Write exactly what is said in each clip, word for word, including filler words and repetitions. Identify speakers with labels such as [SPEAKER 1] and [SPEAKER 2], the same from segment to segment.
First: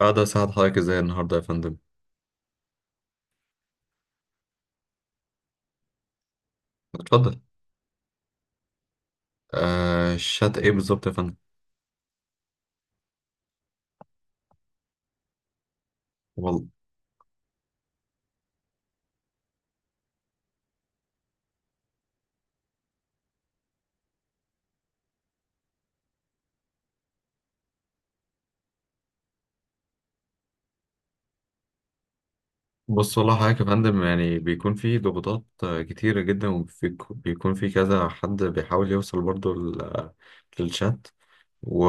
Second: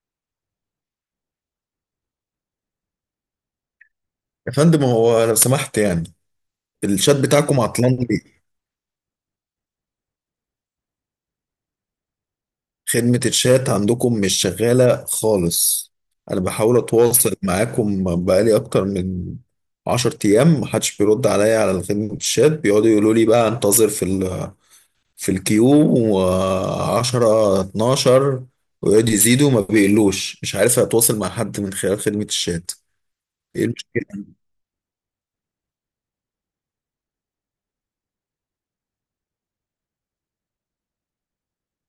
[SPEAKER 1] أقدر أساعد حضرتك إزاي النهاردة يا فندم؟
[SPEAKER 2] يا فندم، هو لو سمحت يعني الشات
[SPEAKER 1] اتفضل.
[SPEAKER 2] بتاعكم عطلان ليه؟
[SPEAKER 1] آه، شات إيه بالظبط يا فندم؟
[SPEAKER 2] خدمة الشات عندكم مش شغالة خالص. أنا
[SPEAKER 1] وال-
[SPEAKER 2] بحاول أتواصل معاكم بقالي أكتر من عشر أيام، محدش بيرد عليا على خدمة الشات. بيقعدوا يقولوا لي بقى أنتظر في ال في الكيو، وعشرة اتناشر، ويقعدوا يزيدوا ما بيقلوش. مش عارف أتواصل مع حد من خلال خدمة الشات.
[SPEAKER 1] بص، والله حضرتك يا
[SPEAKER 2] إيه
[SPEAKER 1] فندم
[SPEAKER 2] المشكلة؟
[SPEAKER 1] يعني بيكون في ضغوطات آه، كتيرة جدا، وبيكون في كذا حد بيحاول يوصل برضه ل- آه، للشات. و-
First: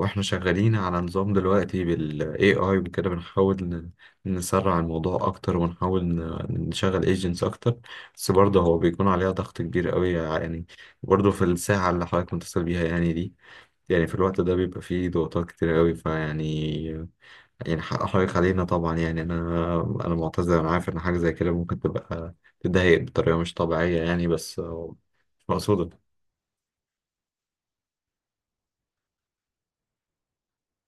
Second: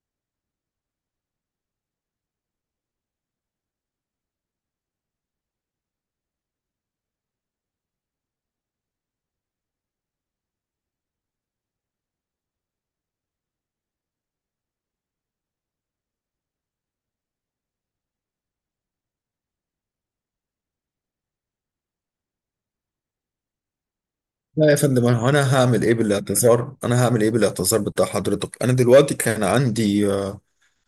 [SPEAKER 1] وإحنا شغالين على نظام دلوقتي بال إيه آي وكده، بنحاول ن- نسرع الموضوع أكتر، ونحاول ن- نشغل ايجنتس أكتر. بس برضه هو بيكون عليها ضغط كبير قوي يعني، برضه في الساعة اللي حضرتك متصل بيها يعني دي. يعني في الوقت ده بيبقى فيه ضغوطات كتير قوي فيعني، يعني حق حقيقي علينا طبعا، يعني انا انا معتذر. انا عارف ان حاجه زي كده ممكن تبقى تضايق بطريقه مش طبيعيه يعني، بس
[SPEAKER 2] لا يا
[SPEAKER 1] آه،
[SPEAKER 2] فندم، أنا
[SPEAKER 1] مش
[SPEAKER 2] أنا هعمل إيه
[SPEAKER 1] مقصوده.
[SPEAKER 2] بالاعتذار؟ أنا هعمل إيه بالاعتذار بتاع حضرتك؟ أنا دلوقتي كان عندي آه،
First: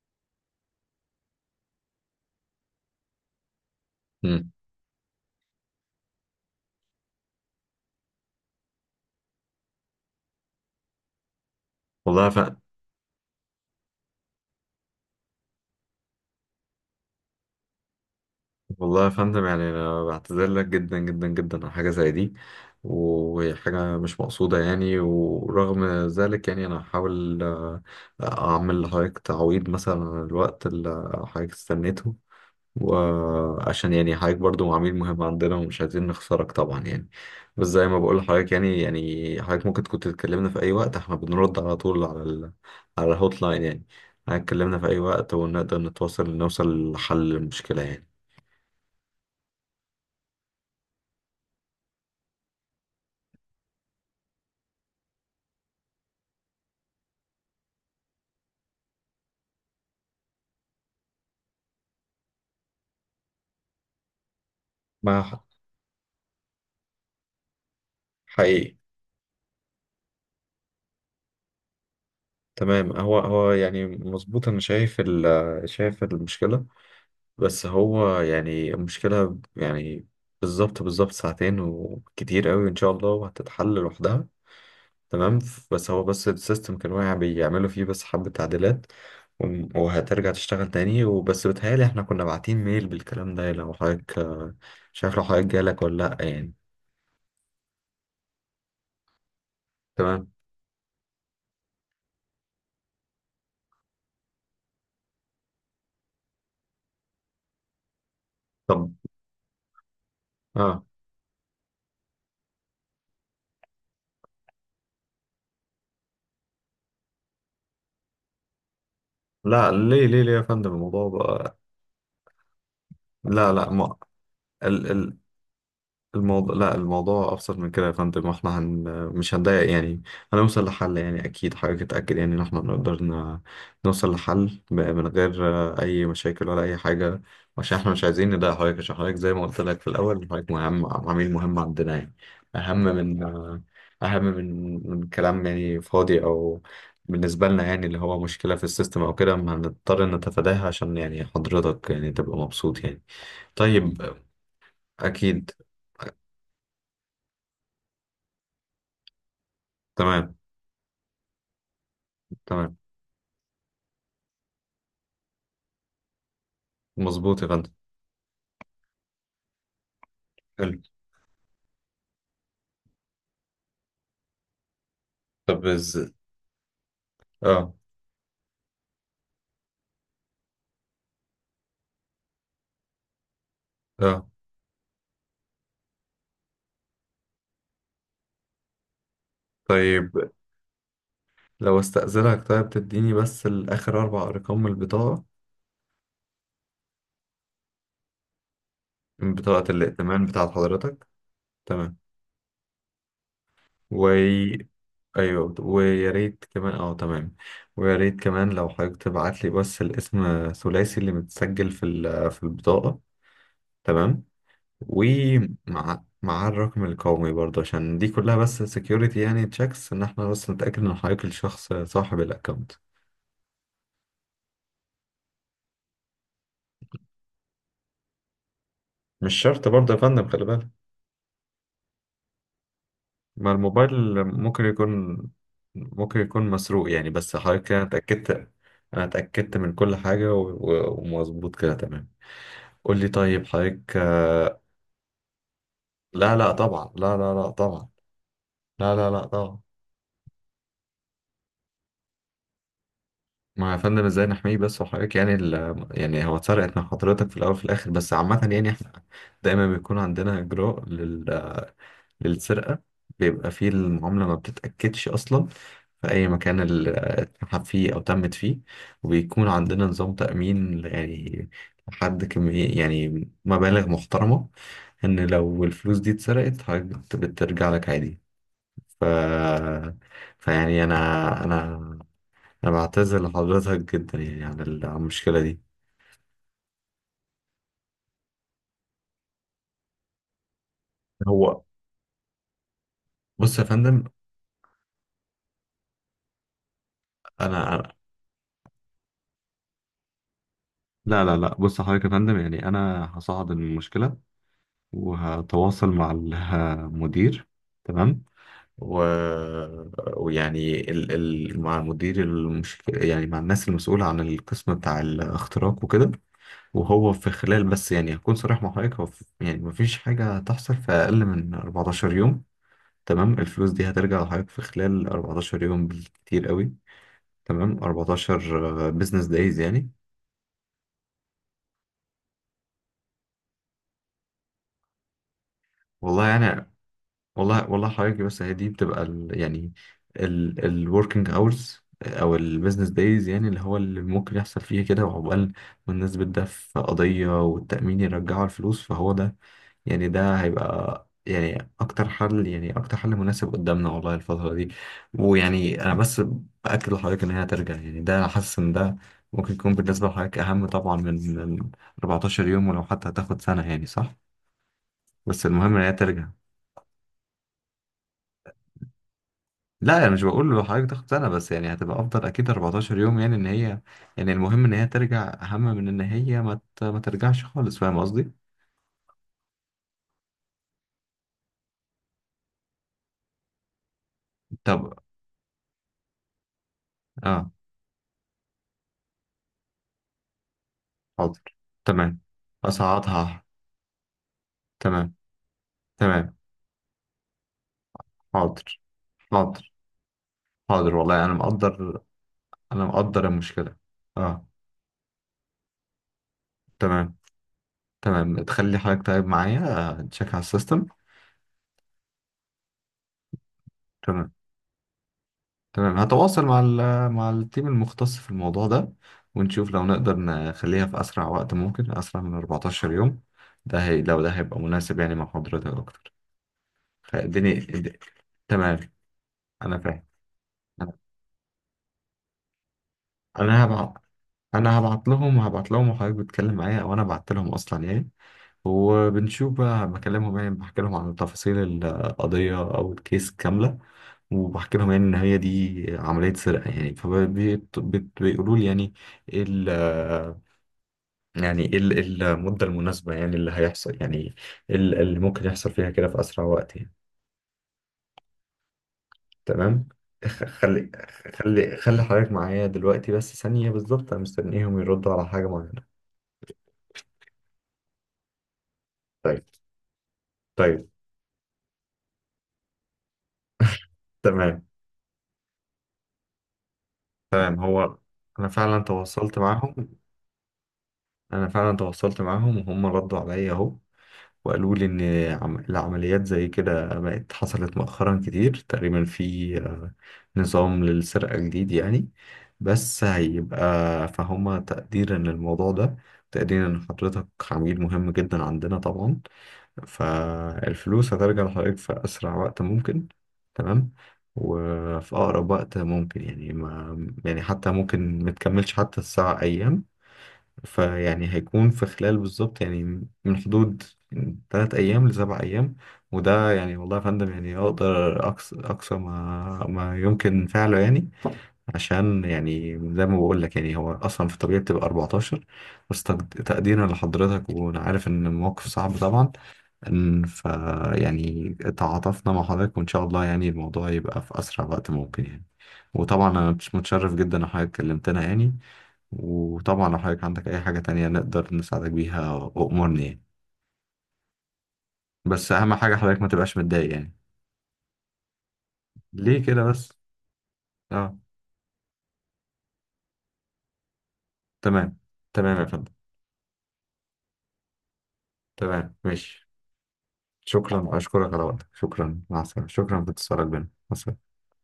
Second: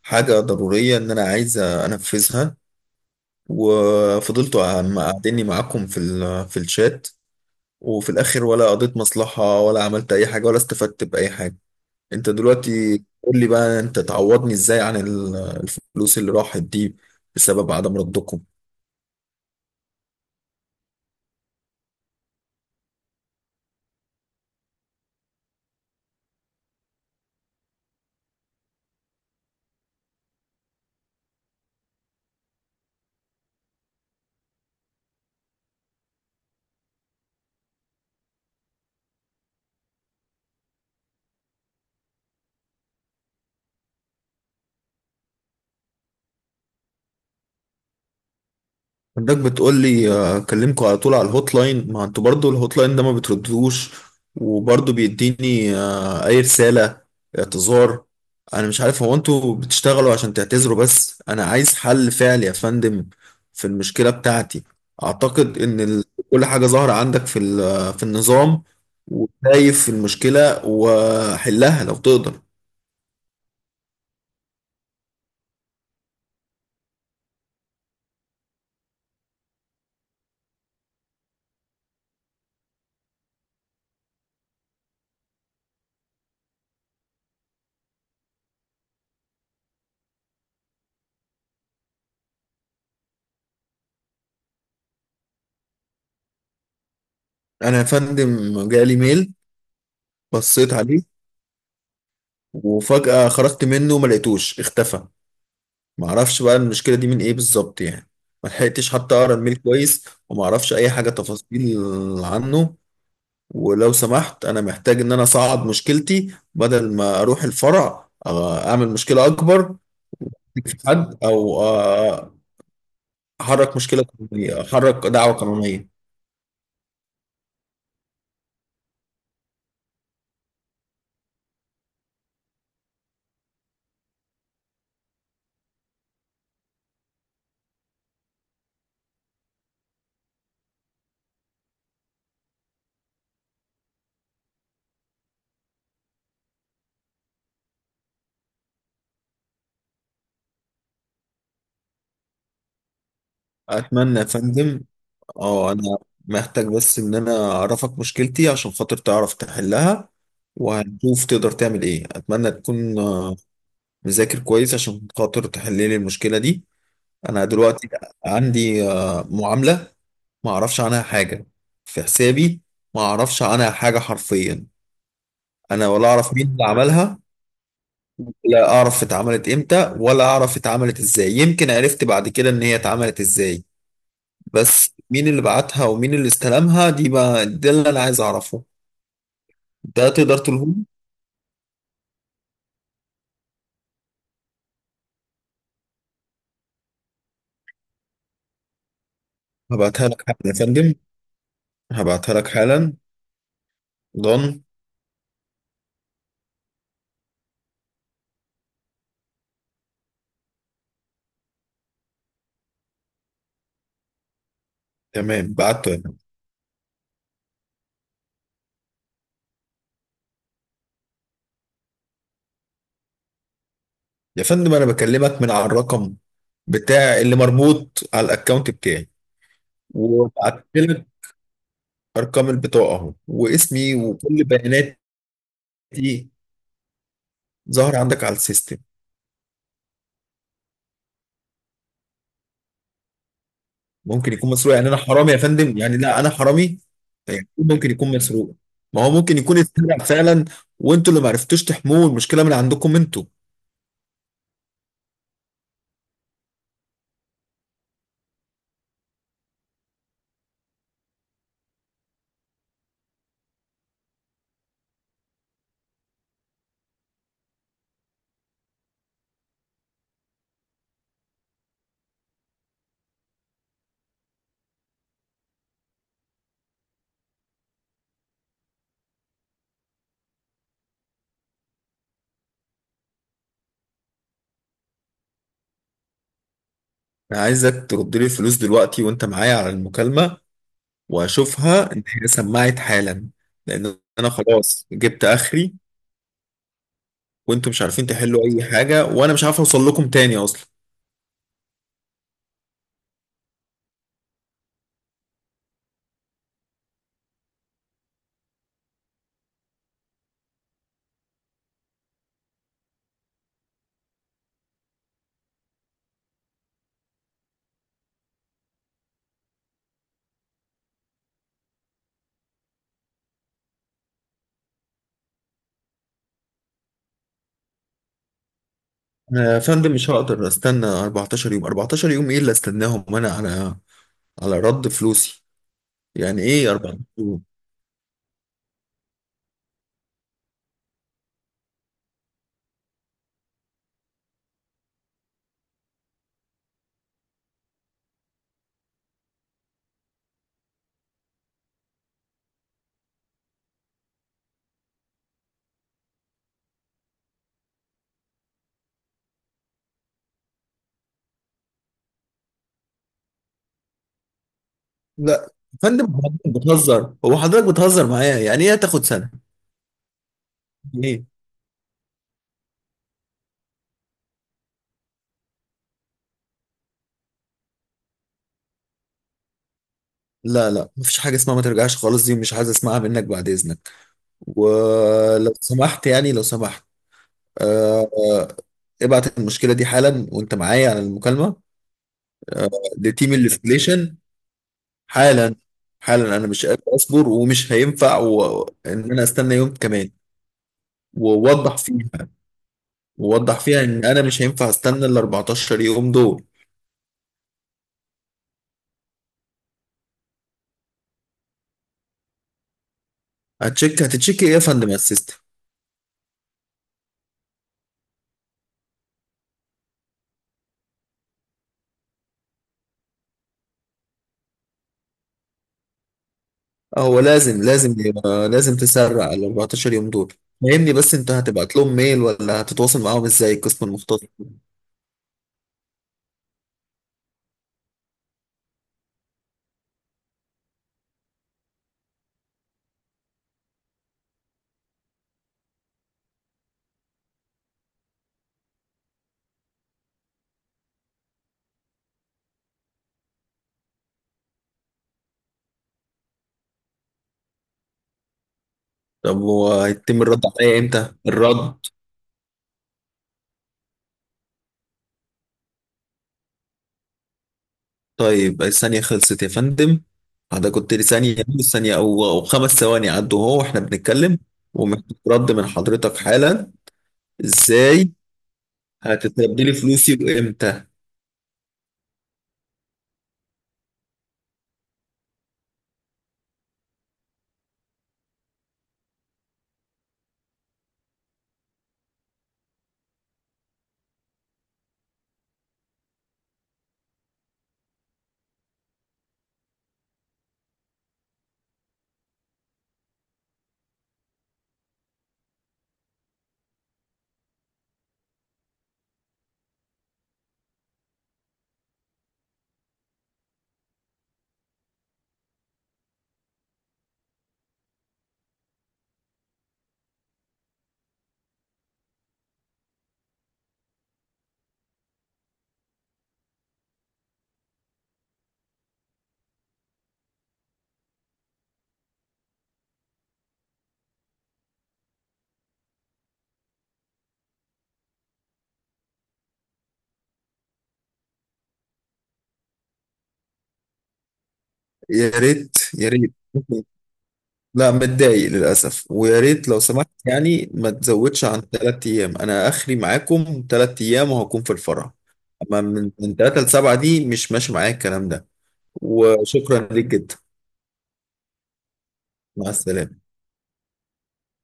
[SPEAKER 2] حاجة ضرورية إن أنا عايز أنفذها،
[SPEAKER 1] مم.
[SPEAKER 2] وفضلتوا عم- قاعديني معاكم في ال- في الشات، وفي الآخر ولا قضيت مصلحة، ولا عملت أي حاجة، ولا استفدت بأي حاجة.
[SPEAKER 1] والله
[SPEAKER 2] أنت
[SPEAKER 1] يا فندم
[SPEAKER 2] دلوقتي قول لي بقى أنت تعوضني إزاي عن ال- الفلوس اللي راحت دي، بسبب عدم ردكم.
[SPEAKER 1] والله يا فندم يعني انا بعتذر لك جدا جدا جدا على حاجه زي دي، وهي حاجه مش مقصوده يعني، ورغم ذلك يعني انا هحاول آه، اعمل لحضرتك تعويض مثلا عن الوقت اللي حضرتك استنيته، وعشان يعني حضرتك برضو عميل مهم عندنا ومش عايزين نخسرك طبعا يعني. بس زي ما بقول لحضرتك يعني، يعني حضرتك ممكن كنت تكلمنا في أي وقت، احنا بنرد على طول على ال... على الهوت لاين يعني. حضرتك كلمنا في أي وقت ونقدر نتواصل نوصل لحل المشكلة يعني.
[SPEAKER 2] عندك بتقول لي آه، اكلمكوا على طول على الهوت لاين، ما انتوا برضو الهوت لاين ده ما بتردوش، وبرضو بيديني آه، اي رسالة اعتذار. انا مش عارف هو انتوا بتشتغلوا عشان تعتذروا بس، انا عايز حل فعلي يا فندم في المشكلة بتاعتي.
[SPEAKER 1] ما
[SPEAKER 2] اعتقد ان ال- كل حاجة ظاهرة عندك في ال- في النظام،
[SPEAKER 1] حقيقي.
[SPEAKER 2] وشايف المشكلة وحلها لو تقدر.
[SPEAKER 1] تمام، هو هو يعني مظبوط، انا شايف ال... شايف المشكلة، بس هو يعني المشكلة يعني بالظبط بالظبط ساعتين، وكتير قوي ان شاء الله وهتتحل لوحدها. تمام، ف- بس هو بس السيستم كان واقع، بيعملوا فيه بس حبة تعديلات، وم- وهترجع تشتغل تاني. وبس بتهيألي احنا كنا باعتين ميل بالكلام ده، لو حضرتك آه، شايف لو حضرتك جالك ولا لأ يعني.
[SPEAKER 2] انا يا فندم جالي ميل،
[SPEAKER 1] تمام.
[SPEAKER 2] بصيت عليه وفجأة خرجت منه، ما لقيتوش، اختفى. ما اعرفش بقى المشكله دي من ايه بالظبط يعني. ما
[SPEAKER 1] طب،
[SPEAKER 2] لحقتش حتى اقرا الميل كويس، وما اعرفش
[SPEAKER 1] اه.
[SPEAKER 2] اي حاجه تفاصيل عنه. ولو سمحت انا محتاج ان انا اصعد مشكلتي بدل ما اروح الفرع آه، اعمل مشكله
[SPEAKER 1] لا،
[SPEAKER 2] اكبر
[SPEAKER 1] ليه ليه ليه يا فندم
[SPEAKER 2] في
[SPEAKER 1] الموضوع
[SPEAKER 2] حد
[SPEAKER 1] بقى؟
[SPEAKER 2] او آه،
[SPEAKER 1] لا لا.
[SPEAKER 2] احرك
[SPEAKER 1] ما
[SPEAKER 2] مشكله قانونيه، احرك دعوه قانونيه.
[SPEAKER 1] الموضوع، لا، الموضوع ابسط من كده يا فندم، احنا هن... مش هنضايق يعني، هنوصل لحل يعني. اكيد حضرتك اتاكد يعني ان احنا نقدر ن... نوصل لحل ب- من غير آه، اي مشاكل ولا اي حاجه، عشان احنا مش عايزين نضايق حضرتك، عشان حضرتك زي ما قلت لك في الاول حضرتك مهم، عميل مهم عندنا يعني، اهم من آه، اهم من من كلام يعني فاضي او بالنسبه لنا يعني، اللي هو مشكله في السيستم او كده ما هنضطر نتفاداها عشان يعني حضرتك يعني تبقى مبسوط يعني. طيب آه،
[SPEAKER 2] اتمنى يا فندم.
[SPEAKER 1] اكيد.
[SPEAKER 2] اه، انا محتاج بس ان انا اعرفك مشكلتي عشان خاطر تعرف تحلها،
[SPEAKER 1] تمام،
[SPEAKER 2] وهنشوف تقدر تعمل ايه. اتمنى
[SPEAKER 1] تمام،
[SPEAKER 2] تكون نذاكر كويس عشان خاطر تحل لي المشكلة دي.
[SPEAKER 1] مظبوط
[SPEAKER 2] أنا
[SPEAKER 1] يا فندم.
[SPEAKER 2] دلوقتي عندي آه، معاملة ما
[SPEAKER 1] حلو.
[SPEAKER 2] أعرفش عنها حاجة في حسابي، ما أعرفش عنها حاجة حرفيا.
[SPEAKER 1] طب
[SPEAKER 2] أنا
[SPEAKER 1] از
[SPEAKER 2] ولا أعرف مين اللي عملها،
[SPEAKER 1] اه،
[SPEAKER 2] لا أعرف اتعملت إمتى، ولا أعرف اتعملت إزاي. يمكن عرفت بعد كده إن هي اتعملت إزاي،
[SPEAKER 1] اه،
[SPEAKER 2] بس مين اللي بعتها ومين اللي استلمها؟ دي بقى ده اللي أنا عايز أعرفه. ده
[SPEAKER 1] طيب،
[SPEAKER 2] تقدر تقوله لي؟
[SPEAKER 1] لو استأذنك، طيب تديني بس الآخر أربع أرقام من البطاقة، من بطاقة
[SPEAKER 2] هبعتها لك
[SPEAKER 1] الائتمان
[SPEAKER 2] حالا
[SPEAKER 1] بتاعت
[SPEAKER 2] يا فندم،
[SPEAKER 1] حضرتك. تمام.
[SPEAKER 2] هبعتها لك حالا.
[SPEAKER 1] وي،
[SPEAKER 2] ضن.
[SPEAKER 1] أيوه، ويا ريت كمان، اه، تمام. ويا ريت كمان لو حضرتك تبعت لي بس الاسم الثلاثي اللي متسجل في ال- في البطاقة. تمام.
[SPEAKER 2] تمام، بعته.
[SPEAKER 1] ومع مع الرقم القومي برضه، عشان دي كلها بس سكيورتي يعني تشيكس، ان احنا بس نتأكد ان حضرتك الشخص صاحب الأكونت.
[SPEAKER 2] يا فندم انا بكلمك من على الرقم بتاع اللي مربوط على الاكونت بتاعي،
[SPEAKER 1] مش شرط برضه يا فندم، خلي
[SPEAKER 2] وبعت
[SPEAKER 1] بالك،
[SPEAKER 2] لك ارقام البطاقه اهو
[SPEAKER 1] ما
[SPEAKER 2] واسمي
[SPEAKER 1] الموبايل
[SPEAKER 2] وكل
[SPEAKER 1] ممكن
[SPEAKER 2] بياناتي.
[SPEAKER 1] يكون، ممكن يكون مسروق يعني. بس حضرتك كده أنا
[SPEAKER 2] ظهر عندك
[SPEAKER 1] اتأكدت،
[SPEAKER 2] على السيستم.
[SPEAKER 1] أنا اتأكدت من كل حاجة و- و- ومظبوط كده، تمام. قول لي طيب حضرتك
[SPEAKER 2] ممكن يكون
[SPEAKER 1] آه،
[SPEAKER 2] مسروق يعني؟ انا حرامي يا فندم يعني؟ لا، انا
[SPEAKER 1] لا لا
[SPEAKER 2] حرامي
[SPEAKER 1] طبعا، لا لا
[SPEAKER 2] يعني؟
[SPEAKER 1] لا طبعا،
[SPEAKER 2] ممكن يكون مسروق.
[SPEAKER 1] لا
[SPEAKER 2] ما
[SPEAKER 1] لا
[SPEAKER 2] هو
[SPEAKER 1] لا
[SPEAKER 2] ممكن يكون
[SPEAKER 1] طبعا.
[SPEAKER 2] اتسرق فعلا، وانتوا اللي ما عرفتوش تحموه. المشكله من عندكم انتوا.
[SPEAKER 1] ما يا فندم ازاي نحميه بس وحضرتك يعني ال... يعني هو اتسرقت من حضرتك في الأول وفي الآخر، بس عامة يعني احنا دايما بيكون عندنا إجراء لل... للسرقة، بيبقى فيه المعاملة ما بتتأكدش أصلا في أي مكان ال- اتسحب فيه أو تمت فيه، وبيكون عندنا نظام تأمين يعني لحد كمية يعني مبالغ محترمة، إن لو الفلوس دي اتسرقت حضرتك بت- بترجع لك عادي. ف... فيعني أنا أنا أنا بعتذر لحضرتك جدا يعني عن ال- عن المشكلة دي.
[SPEAKER 2] انا عايزك ترد لي الفلوس دلوقتي وانت معايا على المكالمه،
[SPEAKER 1] هو
[SPEAKER 2] واشوفها ان هي سمعت حالا،
[SPEAKER 1] بص يا
[SPEAKER 2] لان
[SPEAKER 1] فندم،
[SPEAKER 2] انا خلاص جبت اخري، وانتوا
[SPEAKER 1] أنا
[SPEAKER 2] مش
[SPEAKER 1] أنا-
[SPEAKER 2] عارفين تحلوا اي حاجه، وانا مش عارف اوصل لكم تاني اصلا.
[SPEAKER 1] لا لا لا، بص حضرتك يا فندم يعني، أنا هصعد المشكلة وهتواصل مع المدير. تمام. و... ويعني ال... ال... مع المدير المش... يعني مع الناس المسؤولة عن القسم بتاع الاختراق وكده. وهو في خلال، بس يعني هكون صريح مع حضرتك، هو في... يعني مفيش حاجة هتحصل في أقل من أربعة عشر يوم. تمام، الفلوس دي هترجع لحضرتك في خلال أربعة عشر يوم بالكتير قوي. تمام، أربعة عشر بزنس
[SPEAKER 2] انا يا
[SPEAKER 1] دايز يعني.
[SPEAKER 2] فندم مش هقدر استنى أربعتاشر يوم. أربعتاشر يوم ايه اللي استناهم وانا على على رد فلوسي؟
[SPEAKER 1] والله
[SPEAKER 2] يعني ايه
[SPEAKER 1] يعني،
[SPEAKER 2] أربعتاشر يوم؟
[SPEAKER 1] والله والله حضرتك، بس هي دي بتبقى ال يعني ال الوركينج اورز او البيزنس دايز يعني، اللي هو اللي ممكن يحصل فيه كده، وعقبال ما الناس بتدافع في قضية والتأمين يرجعوا الفلوس، فهو ده يعني، ده هيبقى يعني اكتر حل، يعني اكتر حل مناسب قدامنا والله الفترة دي. ويعني انا بس بأكد لحضرتك ان هي هترجع يعني، ده حاسس ان ده ممكن يكون بالنسبة لحضرتك اهم طبعا من من أربعتاشر يوم، ولو حتى هتاخد سنة يعني، صح؟
[SPEAKER 2] لا
[SPEAKER 1] بس
[SPEAKER 2] يا
[SPEAKER 1] المهم ان هي
[SPEAKER 2] فندم،
[SPEAKER 1] ترجع.
[SPEAKER 2] حضرتك بتهزر؟ هو حضرتك بتهزر معايا؟ يعني ايه هتاخد سنه؟
[SPEAKER 1] لا، انا مش بقول له حضرتك تاخد
[SPEAKER 2] يعني ايه؟
[SPEAKER 1] سنه، بس يعني هتبقى افضل اكيد أربعتاشر يوم، يعني ان هي يعني المهم ان هي ترجع اهم من ان هي ما ت- ما ترجعش خالص، فاهم قصدي؟
[SPEAKER 2] لا لا، مفيش حاجه اسمها ما ترجعش خالص، دي مش عايز اسمعها منك بعد اذنك.
[SPEAKER 1] طب،
[SPEAKER 2] ولو سمحت يعني، لو سمحت.
[SPEAKER 1] اه،
[SPEAKER 2] آه آه، ابعت المشكله دي حالا وانت معايا على
[SPEAKER 1] حاضر،
[SPEAKER 2] المكالمه.
[SPEAKER 1] تمام،
[SPEAKER 2] آه، لتيم
[SPEAKER 1] اصعدها.
[SPEAKER 2] الاستليشن،
[SPEAKER 1] تمام،
[SPEAKER 2] حالا. حالا،
[SPEAKER 1] تمام.
[SPEAKER 2] انا مش قادر اصبر، ومش هينفع و...
[SPEAKER 1] حاضر،
[SPEAKER 2] ان انا استنى
[SPEAKER 1] حاضر،
[SPEAKER 2] يوم كمان.
[SPEAKER 1] حاضر والله انا
[SPEAKER 2] ووضح
[SPEAKER 1] مقدر،
[SPEAKER 2] فيها،
[SPEAKER 1] انا مقدر
[SPEAKER 2] ووضح
[SPEAKER 1] المشكله.
[SPEAKER 2] فيها ان انا مش
[SPEAKER 1] اه،
[SPEAKER 2] هينفع استنى ال أربعتاشر يوم دول.
[SPEAKER 1] تمام. تمام، تخلي حضرتك طيب معايا آه، تشيك على السيستم.
[SPEAKER 2] هتشيك
[SPEAKER 1] تمام،
[SPEAKER 2] هتتشيك ايه يا فندم على السيستم؟
[SPEAKER 1] تمام، هتواصل مع ال- مع التيم المختص في الموضوع ده، ونشوف لو نقدر نخليها في أسرع وقت ممكن، أسرع من أربعتاشر يوم، ده هي لو ده هيبقى مناسب يعني مع حضرتك أكتر.
[SPEAKER 2] هو
[SPEAKER 1] فالدنيا
[SPEAKER 2] لازم، لازم
[SPEAKER 1] الد-
[SPEAKER 2] يبقى- لازم
[SPEAKER 1] تمام،
[SPEAKER 2] تسرع ال
[SPEAKER 1] أنا
[SPEAKER 2] أربعة عشر
[SPEAKER 1] فاهم.
[SPEAKER 2] يوم دول. فهمني
[SPEAKER 1] أنا
[SPEAKER 2] بس، انت هتبعت لهم ميل ولا هتتواصل معاهم ازاي
[SPEAKER 1] أنا
[SPEAKER 2] القسم
[SPEAKER 1] هبعت
[SPEAKER 2] المختص؟
[SPEAKER 1] أنا هبعت لهم، هبعت لهم، وحضرتك بتتكلم معايا وأنا بعت لهم أصلا يعني، وبنشوف بقى، بكلمهم يعني، بحكي لهم عن تفاصيل القضية أو الكيس كاملة، وبحكي لهم يعني ان هي دي عمليه سرقه يعني، فبيقولوا لي يعني، يعني ايه ال- إيه المدة المناسبة يعني اللي هيحصل يعني، إيه ال- اللي ممكن يحصل فيها كده في أسرع وقت يعني.
[SPEAKER 2] طب
[SPEAKER 1] تمام،
[SPEAKER 2] وهيتم الرد
[SPEAKER 1] خ-
[SPEAKER 2] عليا
[SPEAKER 1] خلي
[SPEAKER 2] امتى
[SPEAKER 1] خلي
[SPEAKER 2] الرد؟
[SPEAKER 1] خلي حضرتك معايا دلوقتي بس ثانية بالظبط، أنا مستنيهم يردوا على حاجة معينة.
[SPEAKER 2] طيب الثانية خلصت
[SPEAKER 1] طيب،
[SPEAKER 2] يا فندم، حضرتك
[SPEAKER 1] طيب،
[SPEAKER 2] قلت لي ثانية. ثانية أو أو خمس ثواني عدوا أهو وإحنا بنتكلم،
[SPEAKER 1] تمام،
[SPEAKER 2] ومحتاج رد من حضرتك حالا.
[SPEAKER 1] تمام. هو
[SPEAKER 2] إزاي
[SPEAKER 1] أنا فعلا تواصلت
[SPEAKER 2] هتتردي لي
[SPEAKER 1] معاهم
[SPEAKER 2] فلوسي وإمتى؟
[SPEAKER 1] أنا فعلا تواصلت معاهم، وهم ردوا عليا أهو، وقالوا لي إن عم- العمليات زي كده بقت حصلت مؤخرا كتير، تقريبا في آه، نظام للسرقة جديد يعني، بس هيبقى فهم تقديرا للموضوع ده، تقديرا إن حضرتك عميل مهم جدا عندنا طبعا، فالفلوس هترجع لحضرتك في أسرع وقت ممكن. تمام، وفي أقرب وقت ممكن يعني، ما يعني حتى ممكن متكملش حتى الساعة أيام، فيعني هيكون في خلال بالظبط يعني، من حدود تلات أيام لسبع أيام. وده يعني والله يا فندم يعني أقدر أقصى، أقصى ما ما يمكن فعله يعني، عشان يعني زي ما بقول لك يعني هو أصلا في الطبيعي بتبقى أربعة عشر، بس تقد- تقديرا لحضرتك، وأنا عارف إن الموقف صعب طبعا، إن ف يعني تعاطفنا مع حضرتك وإن شاء الله يعني الموضوع يبقى في أسرع وقت ممكن يعني. وطبعا أنا متشرف جدا إن حضرتك كلمتنا يعني، وطبعا لو حضرتك عندك أي حاجة تانية نقدر نساعدك بيها وأمرني يعني،
[SPEAKER 2] يا
[SPEAKER 1] بس أهم
[SPEAKER 2] ريت
[SPEAKER 1] حاجة
[SPEAKER 2] يا
[SPEAKER 1] حضرتك ما
[SPEAKER 2] ريت
[SPEAKER 1] تبقاش متضايق يعني.
[SPEAKER 2] لا، متضايق للأسف. ويا
[SPEAKER 1] ليه كده
[SPEAKER 2] ريت لو
[SPEAKER 1] بس؟
[SPEAKER 2] سمحت يعني ما
[SPEAKER 1] اه،
[SPEAKER 2] تزودش عن ثلاث أيام. أنا آخري معاكم ثلاث أيام وهكون في
[SPEAKER 1] تمام.
[SPEAKER 2] الفرح.
[SPEAKER 1] تمام يا
[SPEAKER 2] أما
[SPEAKER 1] فندم.
[SPEAKER 2] من من ثلاثة لسبعة دي مش ماشي معايا الكلام ده.
[SPEAKER 1] تمام، ماشي.
[SPEAKER 2] وشكرا ليك جدا.
[SPEAKER 1] شكرا، أشكرك على وقتك، شكرا، مع السلامة،
[SPEAKER 2] مع
[SPEAKER 1] شكرا في
[SPEAKER 2] السلامة.
[SPEAKER 1] اتصالك بينا، مع السلامة.